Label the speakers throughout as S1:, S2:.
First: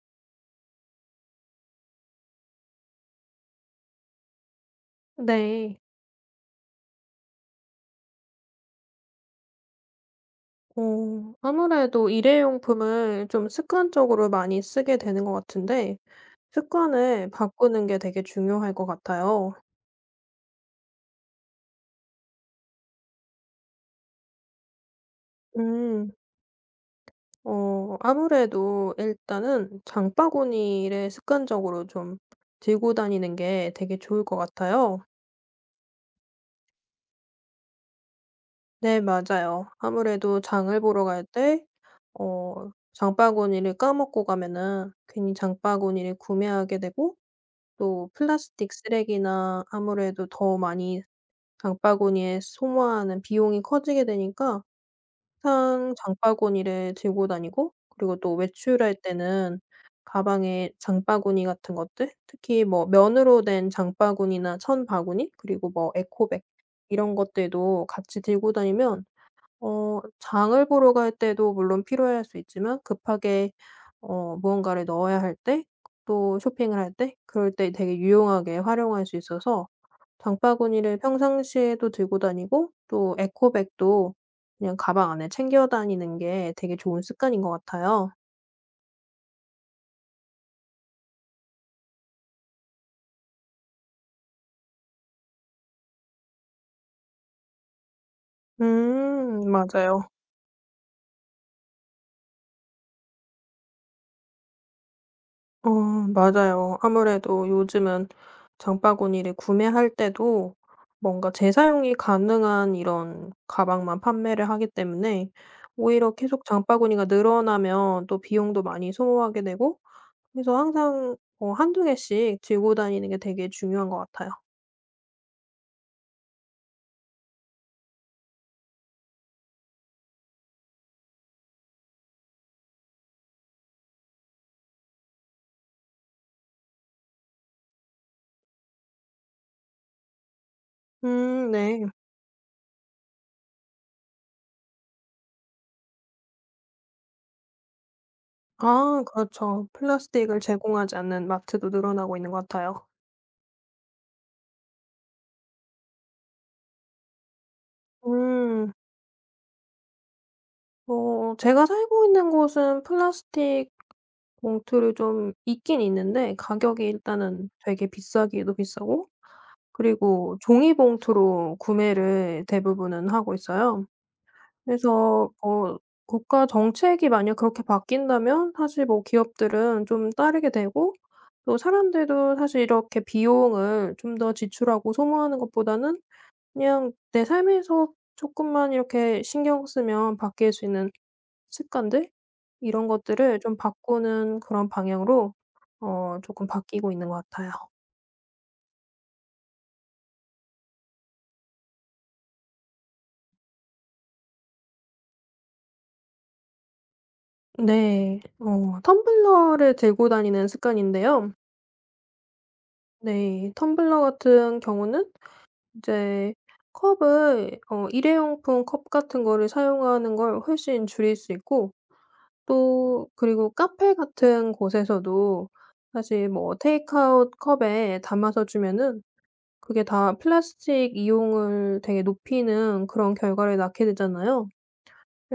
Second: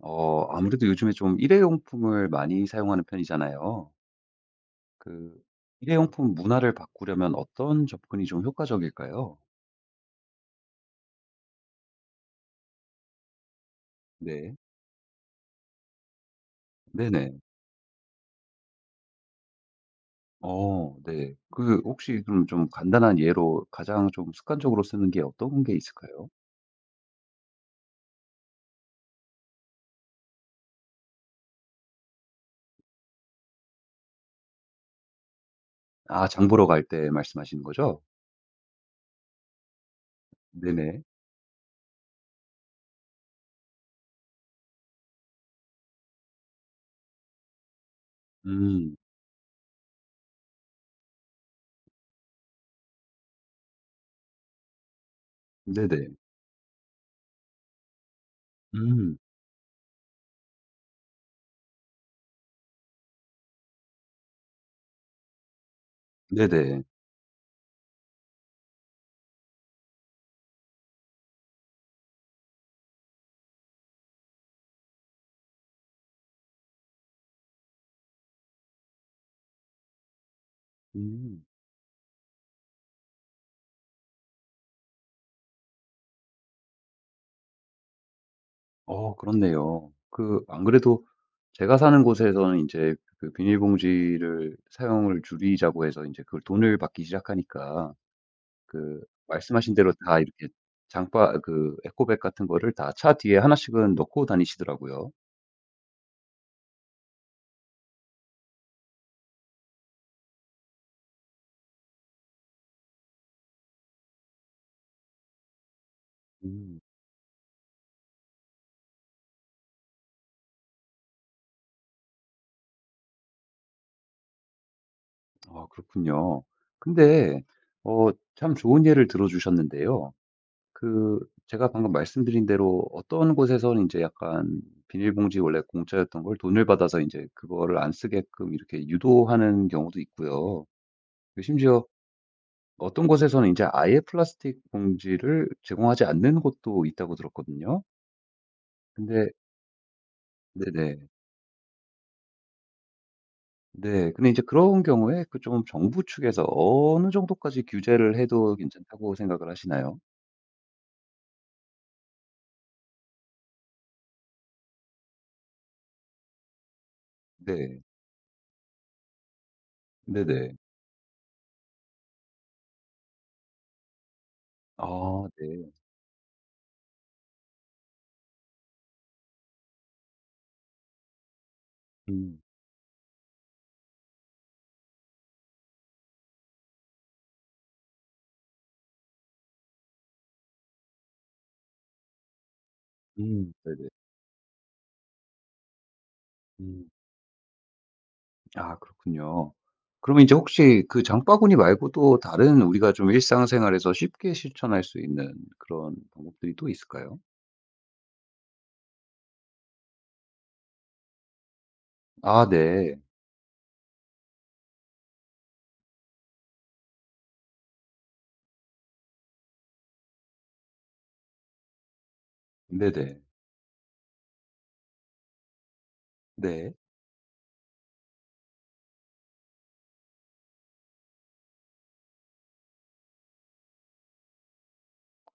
S1: 아무래도 요즘에 좀 일회용품을 많이 사용하는 편이잖아요. 그
S2: 네.
S1: 일회용품 문화를 바꾸려면 어떤 접근이 좀 효과적일까요?
S2: 아무래도 일회용품을 좀 습관적으로
S1: 네.
S2: 많이 쓰게 되는 것 같은데 습관을
S1: 네네.
S2: 바꾸는 게 되게 중요할 것 같아요.
S1: 어 네. 혹시 그럼 좀 간단한 예로 가장 좀 습관적으로 쓰는 게 어떤 게
S2: 음.
S1: 있을까요?
S2: 아무래도 일단은 장바구니를 습관적으로 좀 들고 다니는 게 되게 좋을 것 같아요.
S1: 아 장 보러 갈 때 말씀하시는 거죠?
S2: 네, 맞아요. 아무래도 장을
S1: 네네.
S2: 보러 갈 때 장바구니를 까먹고 가면은 괜히 장바구니를 구매하게 되고 또 플라스틱
S1: 음.
S2: 쓰레기나 아무래도 더 많이 장바구니에 소모하는 비용이 커지게 되니까 항상
S1: 네네.
S2: 장바구니를 들고 다니고, 그리고 또 외출할
S1: 음.
S2: 때는 가방에 장바구니 같은 것들, 특히 뭐 면으로 된 장바구니나 천바구니 그리고 뭐 에코백
S1: 네네.
S2: 이런 것들도 같이 들고 다니면 장을 보러 갈 때도 물론 필요할 수 있지만, 급하게 무언가를 넣어야 할 때, 또 쇼핑을 할 때 그럴 때 되게 유용하게 활용할 수 있어서 장바구니를
S1: 음.
S2: 평상시에도 들고 다니고, 또 에코백도 그냥 가방 안에 챙겨 다니는 게 되게 좋은 습관인 것 같아요.
S1: 그렇네요. 안 그래도 제가 사는 곳에서는 이제 그 비닐봉지를 사용을 줄이자고 해서 이제그 돈을 받기 시작하니까 그
S2: 음,
S1: 말씀하신 대로
S2: 맞아요.
S1: 다 이렇게 장바 그 에코백 같은 거를 다 차 뒤에 하나씩은 넣고 다니시더라고요.
S2: 맞아요. 아무래도 요즘은 장바구니를 구매할 때도 뭔가 재사용이 가능한 이런 가방만 판매를 하기 때문에 오히려 계속
S1: 음.
S2: 장바구니가 늘어나면 또 비용도 많이 소모하게 되고, 그래서 항상 어두 개씩 들고 다니는 게 되게 중요한 것 같아요.
S1: 아 그렇군요. 근데 참 좋은 예를 들어 주셨는데요. 그 제가 방금 말씀드린 대로 어떤 곳에서는 이제 약간 비닐봉지 원래 공짜였던 걸 돈을 받아서 이제 그거를 안 쓰게끔 이렇게 유도하는 경우도 있고요.
S2: 음, 네.
S1: 심지어 어떤 곳에서는 이제 아예 플라스틱 봉지를 제공하지 않는 곳도 있다고 들었거든요.
S2: 아,
S1: 근데
S2: 그렇죠. 플라스틱을 제공하지
S1: 네네.
S2: 않는 마트도 늘어나고 있는 것 같아요.
S1: 네. 근데 이제 그런 경우에 좀 정부 측에서 어느 정도까지 규제를 해도
S2: 음.
S1: 괜찮다고 생각을 하시나요?
S2: 뭐 제가 살고 있는 곳은 플라스틱 봉투를 좀 있긴 있는데 가격이 일단은
S1: 네.
S2: 되게 비싸기도 비싸고, 그리고
S1: 네네.
S2: 종이 봉투로 구매를 대부분은 하고 있어요.
S1: 아
S2: 그래서
S1: 네.
S2: 뭐 국가 정책이 만약 그렇게 바뀐다면 사실 뭐 기업들은 좀 따르게 되고, 또 사람들도
S1: 음.
S2: 사실 이렇게 비용을 좀 더 지출하고 소모하는 것보다는 그냥 내 삶에서 조금만 이렇게 신경 쓰면 바뀔 수 있는 습관들, 이런 것들을
S1: 음.
S2: 좀
S1: 네네.
S2: 바꾸는 그런 방향으로 조금
S1: 음.
S2: 바뀌고 있는 것 같아요.
S1: 아 그렇군요. 그러면 이제 혹시 그 장바구니 말고도 다른 우리가 좀 일상생활에서 쉽게 실천할 수 있는 그런 방법들이 또 있을까요?
S2: 네. 텀블러를 들고 다니는 습관인데요.
S1: 아 네.
S2: 네. 텀블러 같은 경우는 이제 컵을, 일회용품 컵 같은 거를 사용하는 걸 훨씬 줄일 수 있고, 또
S1: 네네.
S2: 그리고 카페 같은 곳에서도 사실 뭐
S1: 네.
S2: 테이크아웃 컵에 담아서 주면은 그게 다 플라스틱 이용을 되게 높이는 그런 결과를 낳게 되잖아요.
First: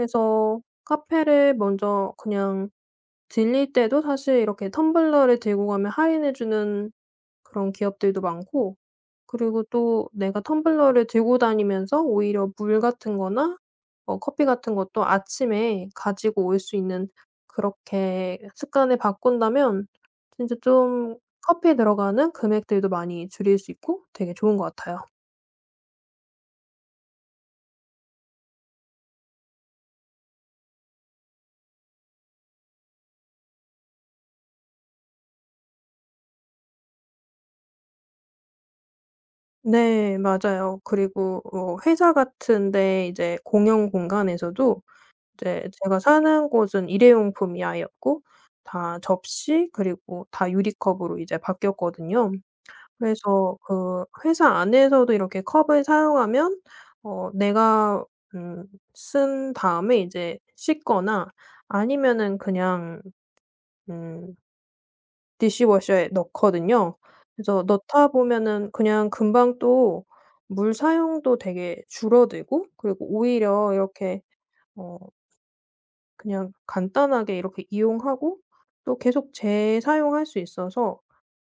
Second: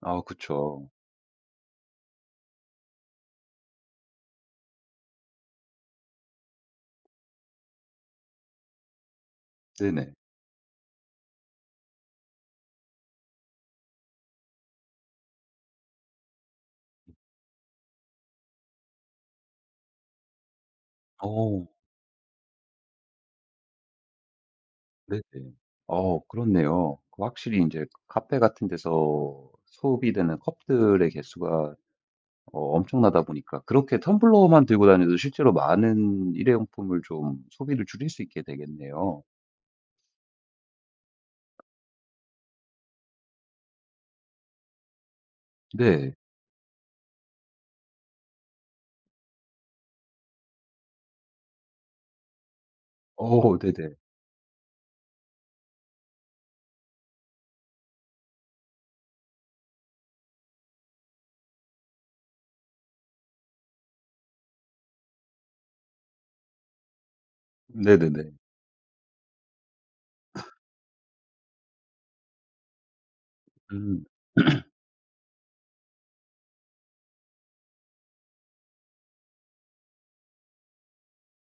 S1: 아 그쵸.
S2: 카페를 먼저 그냥 들릴 때도 사실 이렇게 텀블러를 들고 가면 할인해 주는 그런 기업들도 많고, 그리고 또
S1: 네네.
S2: 내가 텀블러를 들고 다니면서 오히려 물 같은 거나 커피 같은 것도 아침에 가지고 올 수 있는, 그렇게 습관을 바꾼다면 진짜 좀
S1: 어
S2: 커피에 들어가는 금액들도 많이 줄일 수 있고 되게 좋은 것 같아요.
S1: 네네. 그렇네요. 확실히 이제 카페 같은 데서 소비되는 컵들의 개수가 엄청나다 보니까 그렇게 텀블러만 들고 다녀도 실제로 많은 일회용품을 좀 소비를 줄일 수 있게 되겠네요.
S2: 네, 맞아요. 그리고 회사 같은 데 이제 공용 공간에서도, 이제 제가
S1: 네.
S2: 사는 곳은 일회용품이 아예 없고 다 접시 그리고 다 유리컵으로 이제 바뀌었거든요. 그래서
S1: 어 네네.
S2: 그 회사 안에서도 이렇게 컵을 사용하면 내가 음 쓴 다음에 이제 씻거나 아니면은 그냥 음 디시워셔에 넣거든요. 그래서 넣다
S1: 네네네.
S2: 보면은 그냥 금방 또 물 사용도 되게 줄어들고, 그리고 오히려
S1: 음.
S2: 이렇게 어 그냥 간단하게 이렇게 이용하고 또 계속 재사용할 수 있어서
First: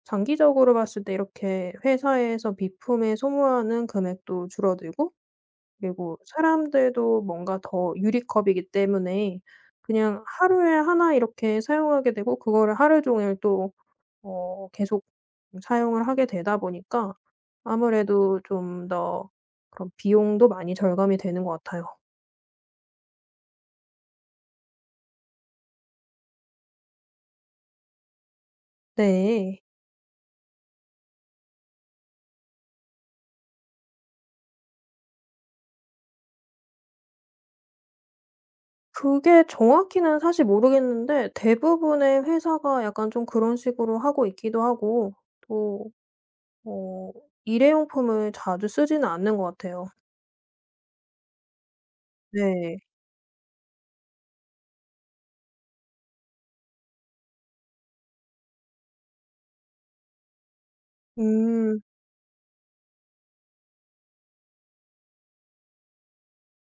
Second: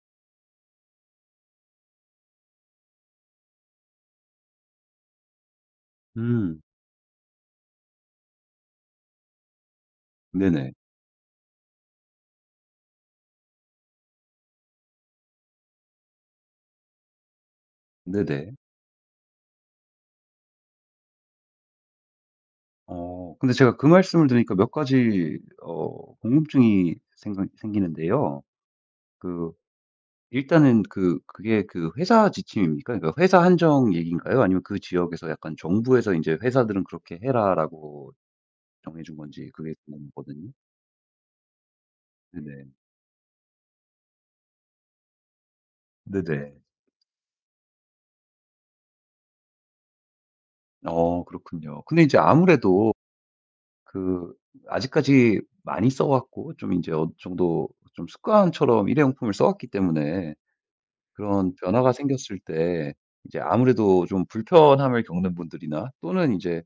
S2: 장기적으로 봤을 때 이렇게 회사에서 비품에 소모하는 금액도 줄어들고, 그리고
S1: 음.
S2: 사람들도 뭔가 더 유리컵이기 때문에 그냥 하루에
S1: 네네.
S2: 하나 이렇게 사용하게 되고, 그거를 하루 종일 또 계속 사용을 하게 되다 보니까 아무래도
S1: 네네.
S2: 좀 더 그런 비용도 많이 절감이 되는 것 같아요.
S1: 근데 제가 그 말씀을 드리니까 몇 가지 궁금증이 생각 생기는데요. 그
S2: 네.
S1: 일단은 그게 그 회사 지침입니까? 그러니까 회사 한정 얘기인가요? 아니면 그 지역에서 약간 정부에서 이제 "회사들은 그렇게 해라."라고 정해 준
S2: 그게
S1: 건지 그게
S2: 정확히는 사실
S1: 궁금하거든요.
S2: 모르겠는데 대부분의
S1: 네네.
S2: 회사가 약간 좀 그런 식으로 하고 있기도 하고, 또
S1: 네네.
S2: 어 일회용품을 자주 쓰지는 않는 것 같아요.
S1: 그렇군요. 근데 이제
S2: 네.
S1: 아무래도 그 아직까지 많이 써 왔고 좀 이제 어느 정도 좀 습관처럼 일회용품을 써 왔기 때문에 그런
S2: 음.
S1: 변화가 생겼을 때 이제 아무래도 좀 불편함을 겪는 분들이나 또는 이제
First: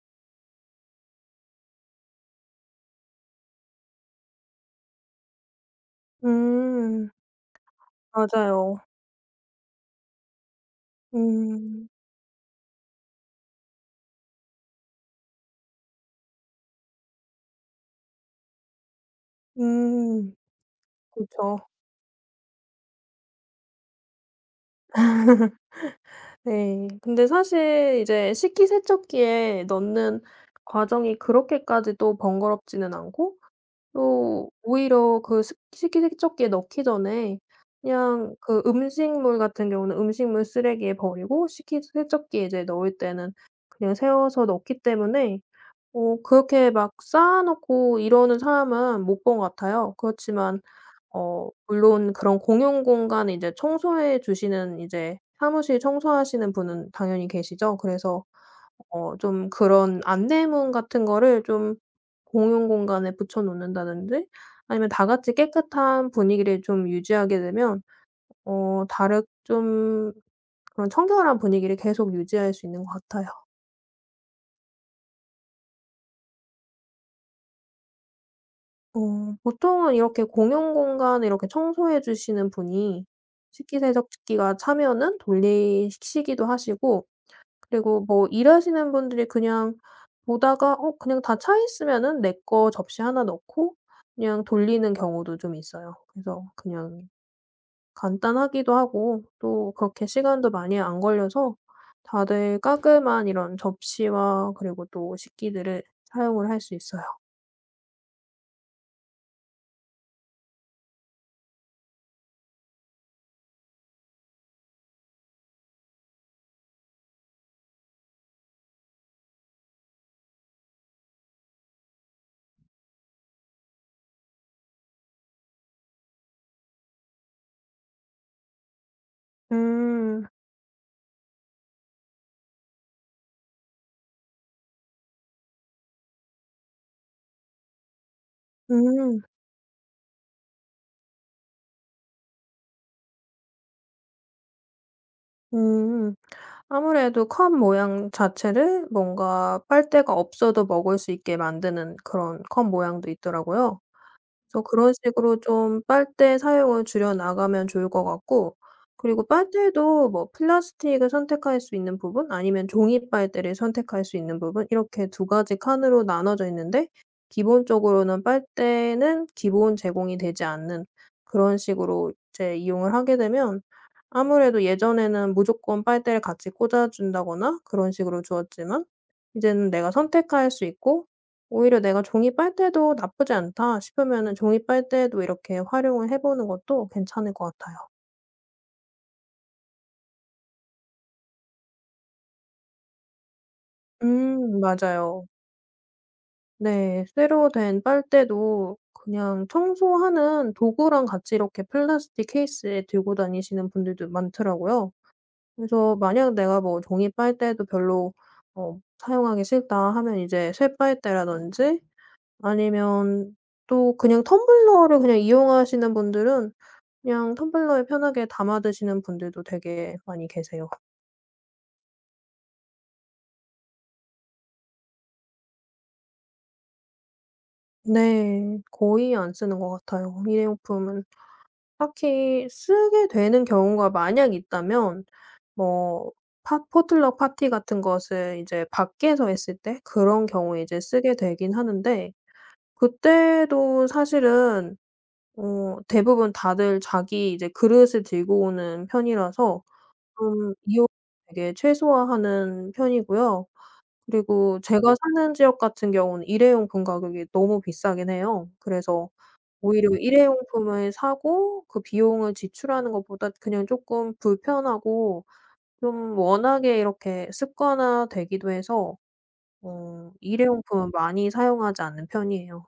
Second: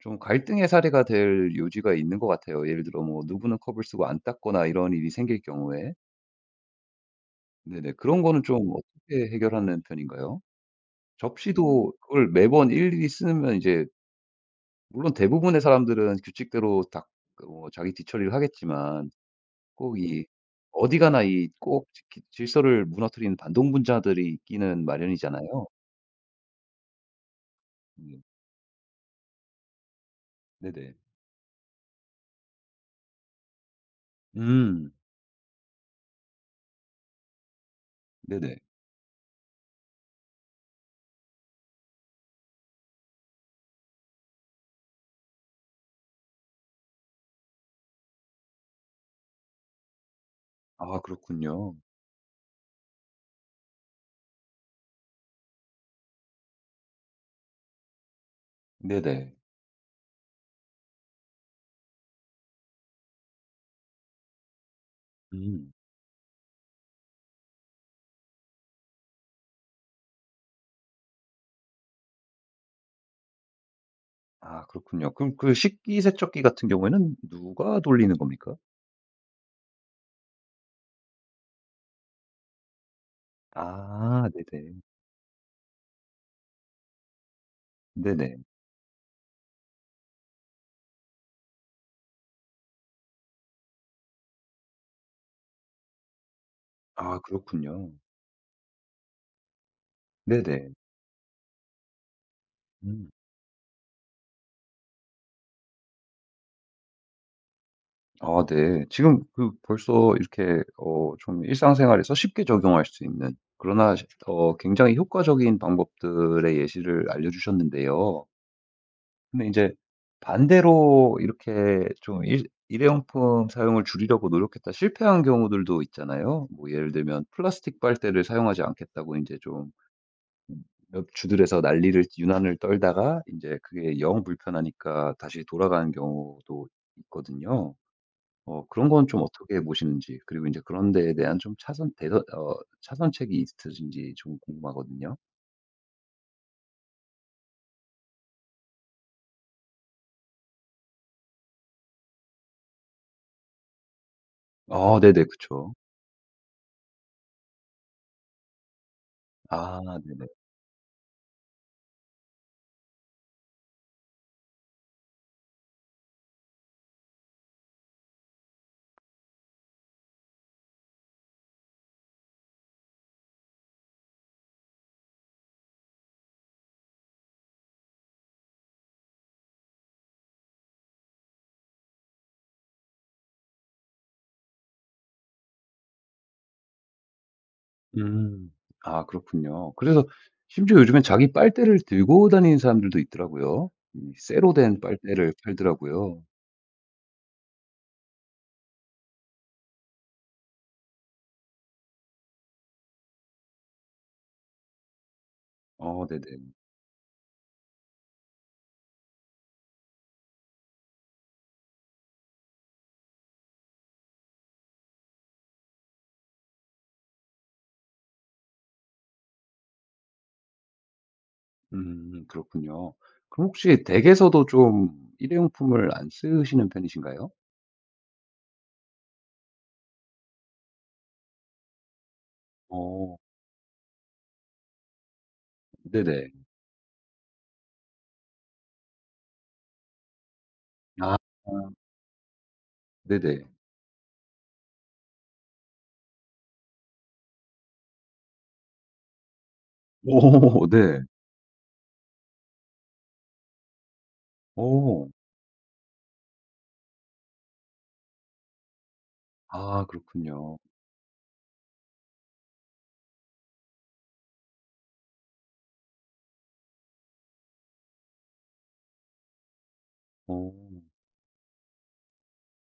S1: 좀 갈등의 사례가 될 요지가 있는 것 같아요. 예를 들어 뭐 누구는 컵을 쓰고 안 닦거나 이런 일이 생길 경우에.
S2: 음.
S1: 네네. 그런 거는 좀
S2: 맞아요.
S1: 어떻게 해결하는 편인가요?
S2: 음.
S1: 접시도 그걸 매번 일일이 쓰면 이제 물론 대부분의 사람들은 규칙대로 다 자기 뒤처리를 하겠지만 꼭 이
S2: 음.
S1: 어디 가나 이
S2: 그쵸.
S1: 꼭 질서를 무너뜨리는 반동분자들이 있기는 마련이잖아요.
S2: 네. 근데 사실
S1: 음,
S2: 이제 식기세척기에 넣는
S1: 네네.
S2: 과정이 그렇게까지 또 번거롭지는 않고, 또
S1: 음.
S2: 오히려 그 식기세척기에 넣기 전에 그냥
S1: 네네.
S2: 그 음식물 같은 경우는 음식물 쓰레기에 버리고, 식기세척기에 이제 넣을 때는 그냥 세워서 넣기 때문에 그렇게 막 쌓아 놓고 이러는 사람은 못 본 것 같아요. 그렇지만
S1: 아 그렇군요.
S2: 물론 그런 공용 공간, 이제 청소해 주시는, 이제 사무실 청소하시는 분은 당연히 계시죠. 그래서
S1: 네네.
S2: 좀 그런 안내문 같은 거를 좀 공용 공간에 붙여 놓는다든지 아니면 다 같이
S1: 음.
S2: 깨끗한 분위기를 좀 유지하게 되면 다른 좀 그런 청결한 분위기를 계속 유지할 수 있는 것 같아요.
S1: 아 그렇군요. 그럼 그 식기세척기 같은 경우에는 누가 돌리는 겁니까?
S2: 보통은 이렇게 공용 공간을 이렇게 청소해 주시는 분이
S1: 아
S2: 식기세척기가
S1: 네네.
S2: 차면은 돌리시기도 하시고, 그리고 뭐
S1: 네네.
S2: 일하시는 분들이 그냥 보다가 그냥 다 차 있으면은 내 거 접시 하나 넣고 그냥 돌리는 경우도 좀 있어요. 그래서 그냥
S1: 아 그렇군요.
S2: 간단하기도 하고 또 그렇게 시간도
S1: 네네.
S2: 많이 안 걸려서 다들
S1: 음.
S2: 깔끔한 이런 접시와 그리고 또 식기들을 사용을 할 수 있어요.
S1: 아 네. 지금 벌써 이렇게 좀 일상생활에서 쉽게 적용할 수 있는 그러나 시 어 굉장히 효과적인 방법들의 예시를 알려 주셨는데요. 근데 이제 반대로 이렇게 좀 일 일회용품 사용을 줄이려고 노력했다 실패한 경우들도 있잖아요. 뭐 예를 들면 플라스틱 빨대를 사용하지 않겠다고 이제 좀
S2: 음.
S1: 몇 주들에서 난리를 유난을 떨다가 이제 그게 영 불편하니까 다시 돌아가는 경우도 있거든요. 그런 건
S2: 음.
S1: 좀 어떻게 보시는지 그리고 이제 그런 데에 대한 좀 차선 대선 어 차선책이 있으신지 좀 궁금하거든요.
S2: 음. 아무래도 컵 모양 자체를 뭔가 빨대가 없어도 먹을 수 있게 만드는 그런 컵 모양도 있더라고요. 그래서 그런
S1: 아 네네.
S2: 식으로
S1: 그쵸.
S2: 좀 빨대 사용을 줄여 나가면 좋을 것 같고, 그리고
S1: 아
S2: 빨대도
S1: 네네.
S2: 뭐 플라스틱을 선택할 수 있는 부분, 아니면 종이 빨대를 선택할 수 있는 부분, 이렇게 두 가지 칸으로 나눠져 있는데, 기본적으로는 빨대는 기본 제공이 되지 않는 그런 식으로 이제 이용을 하게 되면 아무래도 예전에는 무조건 빨대를 같이 꽂아 준다거나 그런 식으로 주었지만 이제는 내가 선택할 수 있고, 오히려 '내가 종이 빨대도 나쁘지 않다.' 싶으면은 종이 빨대도 이렇게 활용을 해 보는 것도 괜찮을 것 같아요.
S1: 음. 아 그렇군요. 그래서 심지어 요즘엔 자기 빨대를 들고 다니는 사람들도 있더라고요. 이 쇠로
S2: 음,
S1: 된
S2: 맞아요.
S1: 빨대를 팔더라고요.
S2: 네. 쇠로 된 빨대도 그냥 청소하는 도구랑 같이 이렇게 플라스틱 케이스에 들고 다니시는 분들도 많더라고요. 그래서
S1: 어 네네.
S2: 만약 내가 뭐 종이 빨대도 별로 사용하기 싫다 하면 이제 쇠빨대라든지, 아니면 또 그냥 텀블러를 그냥 이용하시는 분들은 그냥 텀블러에 편하게 담아 드시는 분들도 되게 많이 계세요.
S1: 그렇군요. 그럼 혹시 댁에서도 좀 일회용품을 안 쓰시는 편이신가요?
S2: 네. 거의 안 쓰는 것 같아요. 일회용품은 딱히 쓰게
S1: 어
S2: 되는 경우가 만약 있다면 뭐
S1: 네네.
S2: 파틀럭 파티 같은 것을 이제 밖에서 했을 때 그런 경우에 이제 쓰게
S1: 아
S2: 되긴 하는데,
S1: 네네.
S2: 그때도 사실은 대부분 다들 자기 이제 그릇을 들고 오는 편이라서 좀
S1: 오
S2: 이용을
S1: 네.
S2: 되게 최소화하는 편이고요. 그리고 제가
S1: 오
S2: 사는 지역 같은 경우는 일회용품 가격이 너무 비싸긴 해요. 그래서
S1: 아
S2: 오히려
S1: 그렇군요.
S2: 일회용품을 사고 그 비용을 지출하는 것보다 그냥 쪼끔 불편하고 좀 워낙에 이렇게 습관화되기도 해서
S1: 오
S2: 일회용품은 많이 사용하지 않는 편이에요.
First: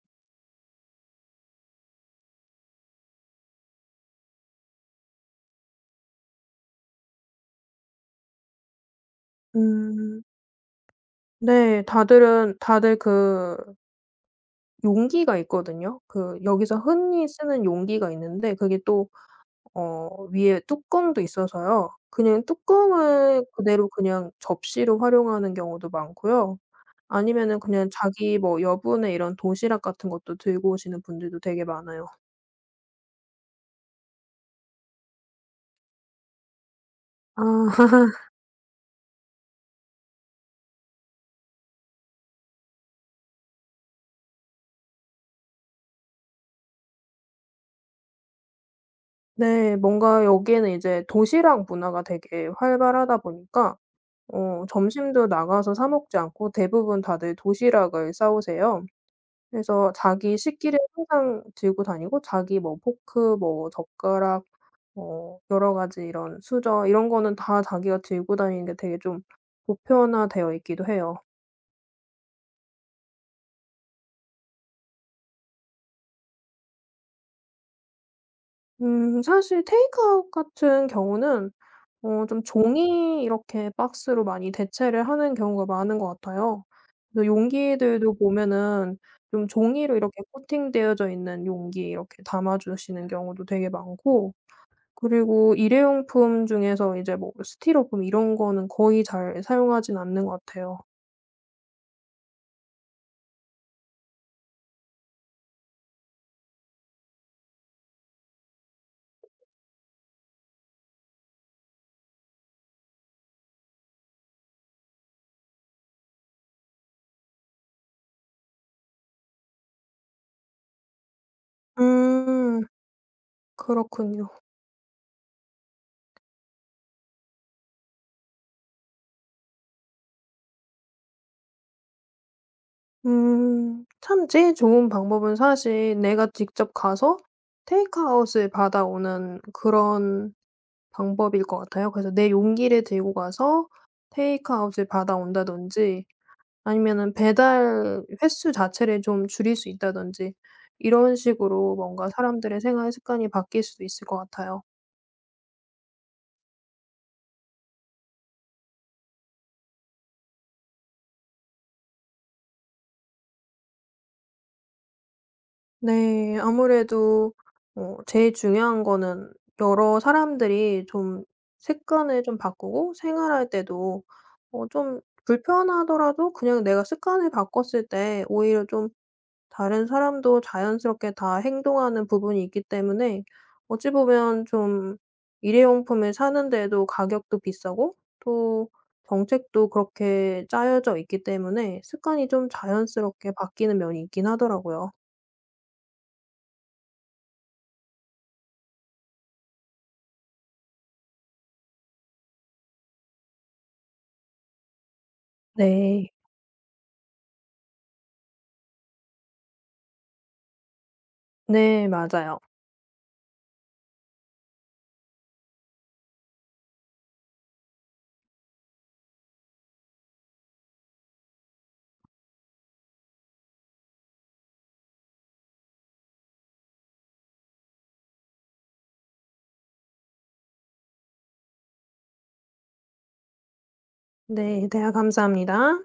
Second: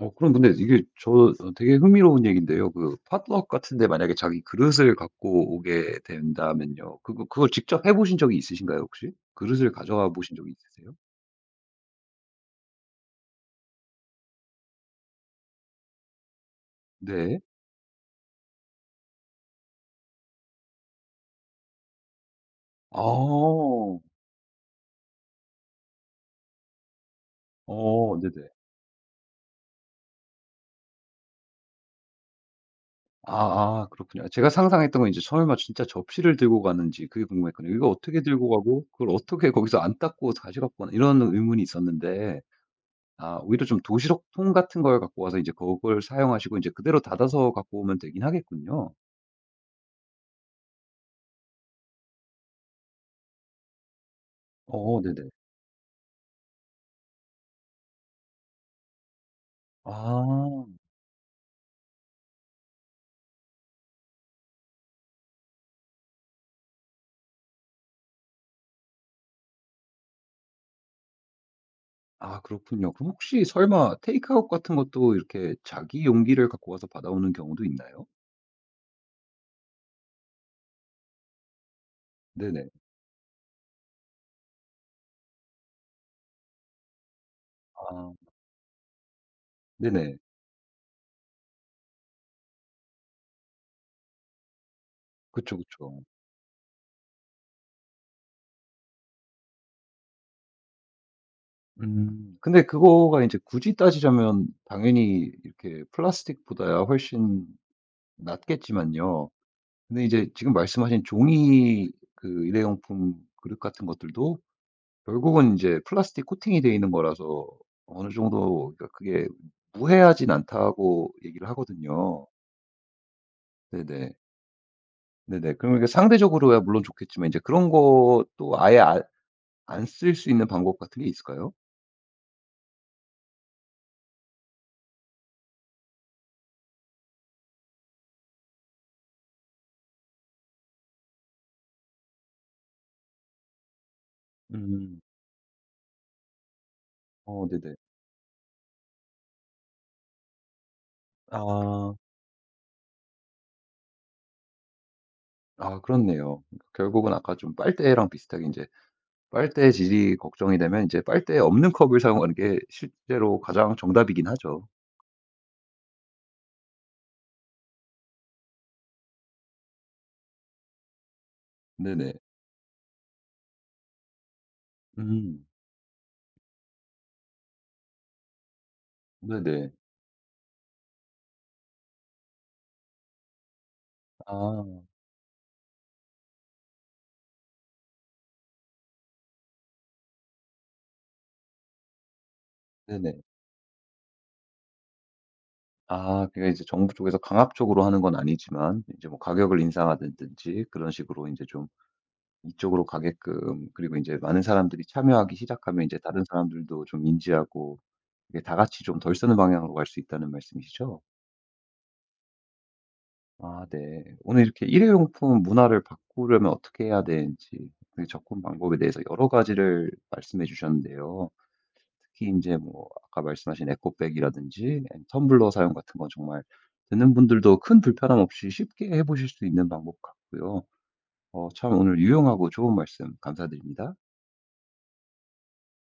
S1: 그럼 근데 이게 되게 흥미로운 얘기인데요. P o 같은 데 만약에 자기 그릇을 갖고 오게 된다면요. 그거 그걸 직접 해 보신 적이 있으신가요, 혹시? 그릇을 가져와
S2: 음.
S1: 보신 적이 있으세요?
S2: 네. 다들 그 용기가 있거든요. 그 여기서 흔히
S1: 네.
S2: 쓰는 용기가 있는데 그게 또 위에 뚜껑도 있어서요. 그냥 뚜껑을
S1: 아.
S2: 그대로 그냥 접시로 활용하는 경우도 많고요. 아니면은 그냥
S1: 어
S2: 자기
S1: 네네.
S2: 뭐 여분의 이런 도시락 같은 것도 들고 오시는 분들도 되게 많아요.
S1: 아아 그렇군요. 제가 상상했던 건 이제 설마 진짜 접시를 들고 가는지 그게
S2: 아.
S1: 궁금했거든요. 이거 어떻게 들고 가고 그걸 어떻게 거기서 안 닦고 다시 갖고 오나 이런 의문이 있었는데 아 오히려 좀 도시락통 같은 걸 갖고 와서 이제 그걸 사용하시고 이제 그대로 닫아서 갖고 오면 되긴 하겠군요.
S2: 네. 뭔가 여기에는 이제 도시락 문화가 되게 활발하다 보니까
S1: 어
S2: 점심도
S1: 네네.
S2: 나가서 사 먹지 않고 대부분 다들 도시락을 싸 오세요. 그래서 자기
S1: 아.
S2: 식기를 항상 들고 다니고, 자기 뭐 포크, 뭐 젓가락, 뭐 여러 가지 이런 수저 이런 거는 다 자기가 들고 다니는 게 되게 좀 보편화되어 있기도 해요.
S1: 아 그렇군요. 그럼 혹시 설마 테이크아웃 같은 것도 이렇게 자기 용기를 갖고 와서 받아오는 경우도 있나요?
S2: 사실 테이크아웃 같은 경우는 좀
S1: 네네.
S2: 종이, 이렇게 박스로 많이 대체를 하는 경우가 많은 것 같아요. 그래서 용기들도
S1: 아
S2: 보면은 좀 종이로
S1: 네네.
S2: 이렇게 코팅되어져 있는 용기, 이렇게 담아 주시는 경우도 되게 많고, 그리고
S1: 그쵸, 그쵸.
S2: 일회용품 중에서 이제 뭐 스티로폼 이런 거는 거의 잘 사용하진 않는 것 같아요.
S1: 음. 근데 그거가 이제 굳이 따지자면 당연히 이렇게 플라스틱보다야 훨씬 낫겠지만요. 근데 이제 지금 말씀하신 종이 일회용품 그릇 같은 것들도 결국은 이제 플라스틱 코팅이 되어 있는 거라서 어느 정도 그러니까 그게 무해하진 않다고 얘기를 하거든요.
S2: 음.
S1: 네네.
S2: 그렇군요.
S1: 네네. 그러면 이게 상대적으로야 물론 좋겠지만 이제 그런 것도 아예 안쓸 수 있는 방법 같은 게 있을까요?
S2: 참 제일 좋은 방법은 사실 내가 직접 가서 테이크아웃을 받아오는 그런 방법일 것 같아요. 그래서 내 용기를 들고 가서 테이크아웃을
S1: 음.
S2: 받아온다든지, 아니면은
S1: 어 네네.
S2: 배달 횟수 자체를 좀 줄일 수 있다든지, 이런 식으로
S1: 아.
S2: 뭔가 사람들의 생활 습관이 바뀔 수도 있을 것 같아요.
S1: 아 그렇네요. 그러니까 결국은 아까 좀 빨대랑 비슷하게 이제 빨대 질이 걱정이 되면 이제 빨대 없는 컵을 사용하는 게 실제로 가장 정답이긴 하죠.
S2: 네. 아무래도 제일 중요한 거는 여러 사람들이 좀
S1: 네네.
S2: 습관을 좀 바꾸고, 생활할 때도 좀
S1: 음.
S2: 불편하더라도 그냥 내가 습관을 바꿨을 때 오히려 좀
S1: 네네.
S2: 다른 사람도 자연스럽게 다 행동하는 부분이 있기 때문에, 어찌 보면
S1: 아.
S2: 좀 일회용품을 사는데도 가격도 비싸고, 또 정책도 그렇게 짜여져 있기 때문에 습관이 좀
S1: 네네.
S2: 자연스럽게 바뀌는 면이 있긴 하더라고요.
S1: 아 그게 이제 정부 쪽에서 강압적으로 하는 건 아니지만 이제 뭐 가격을 인상하든지 그런 식으로 이제 좀 이쪽으로 가게끔 그리고 이제 많은 사람들이 참여하기 시작하면 이제
S2: 네.
S1: 다른 사람들도 좀 인지하고 이게 다 같이 좀 덜 쓰는 방향으로 갈 수 있다는 말씀이시죠?
S2: 네, 맞아요.
S1: 아 네. 오늘 이렇게 일회용품 문화를 바꾸려면 어떻게 해야 되는지 그 접근 방법에 대해서 여러 가지를 말씀해 주셨는데요. 특히 이제 뭐 아까 말씀하신 에코백이라든지 아니면 텀블러 사용 같은 건 정말 듣는 분들도 큰 불편함 없이 쉽게 해 보실 수 있는 방법 같고요. 참 오늘 유용하고 좋은 말씀 감사드립니다.
S2: 네, 대화 감사합니다.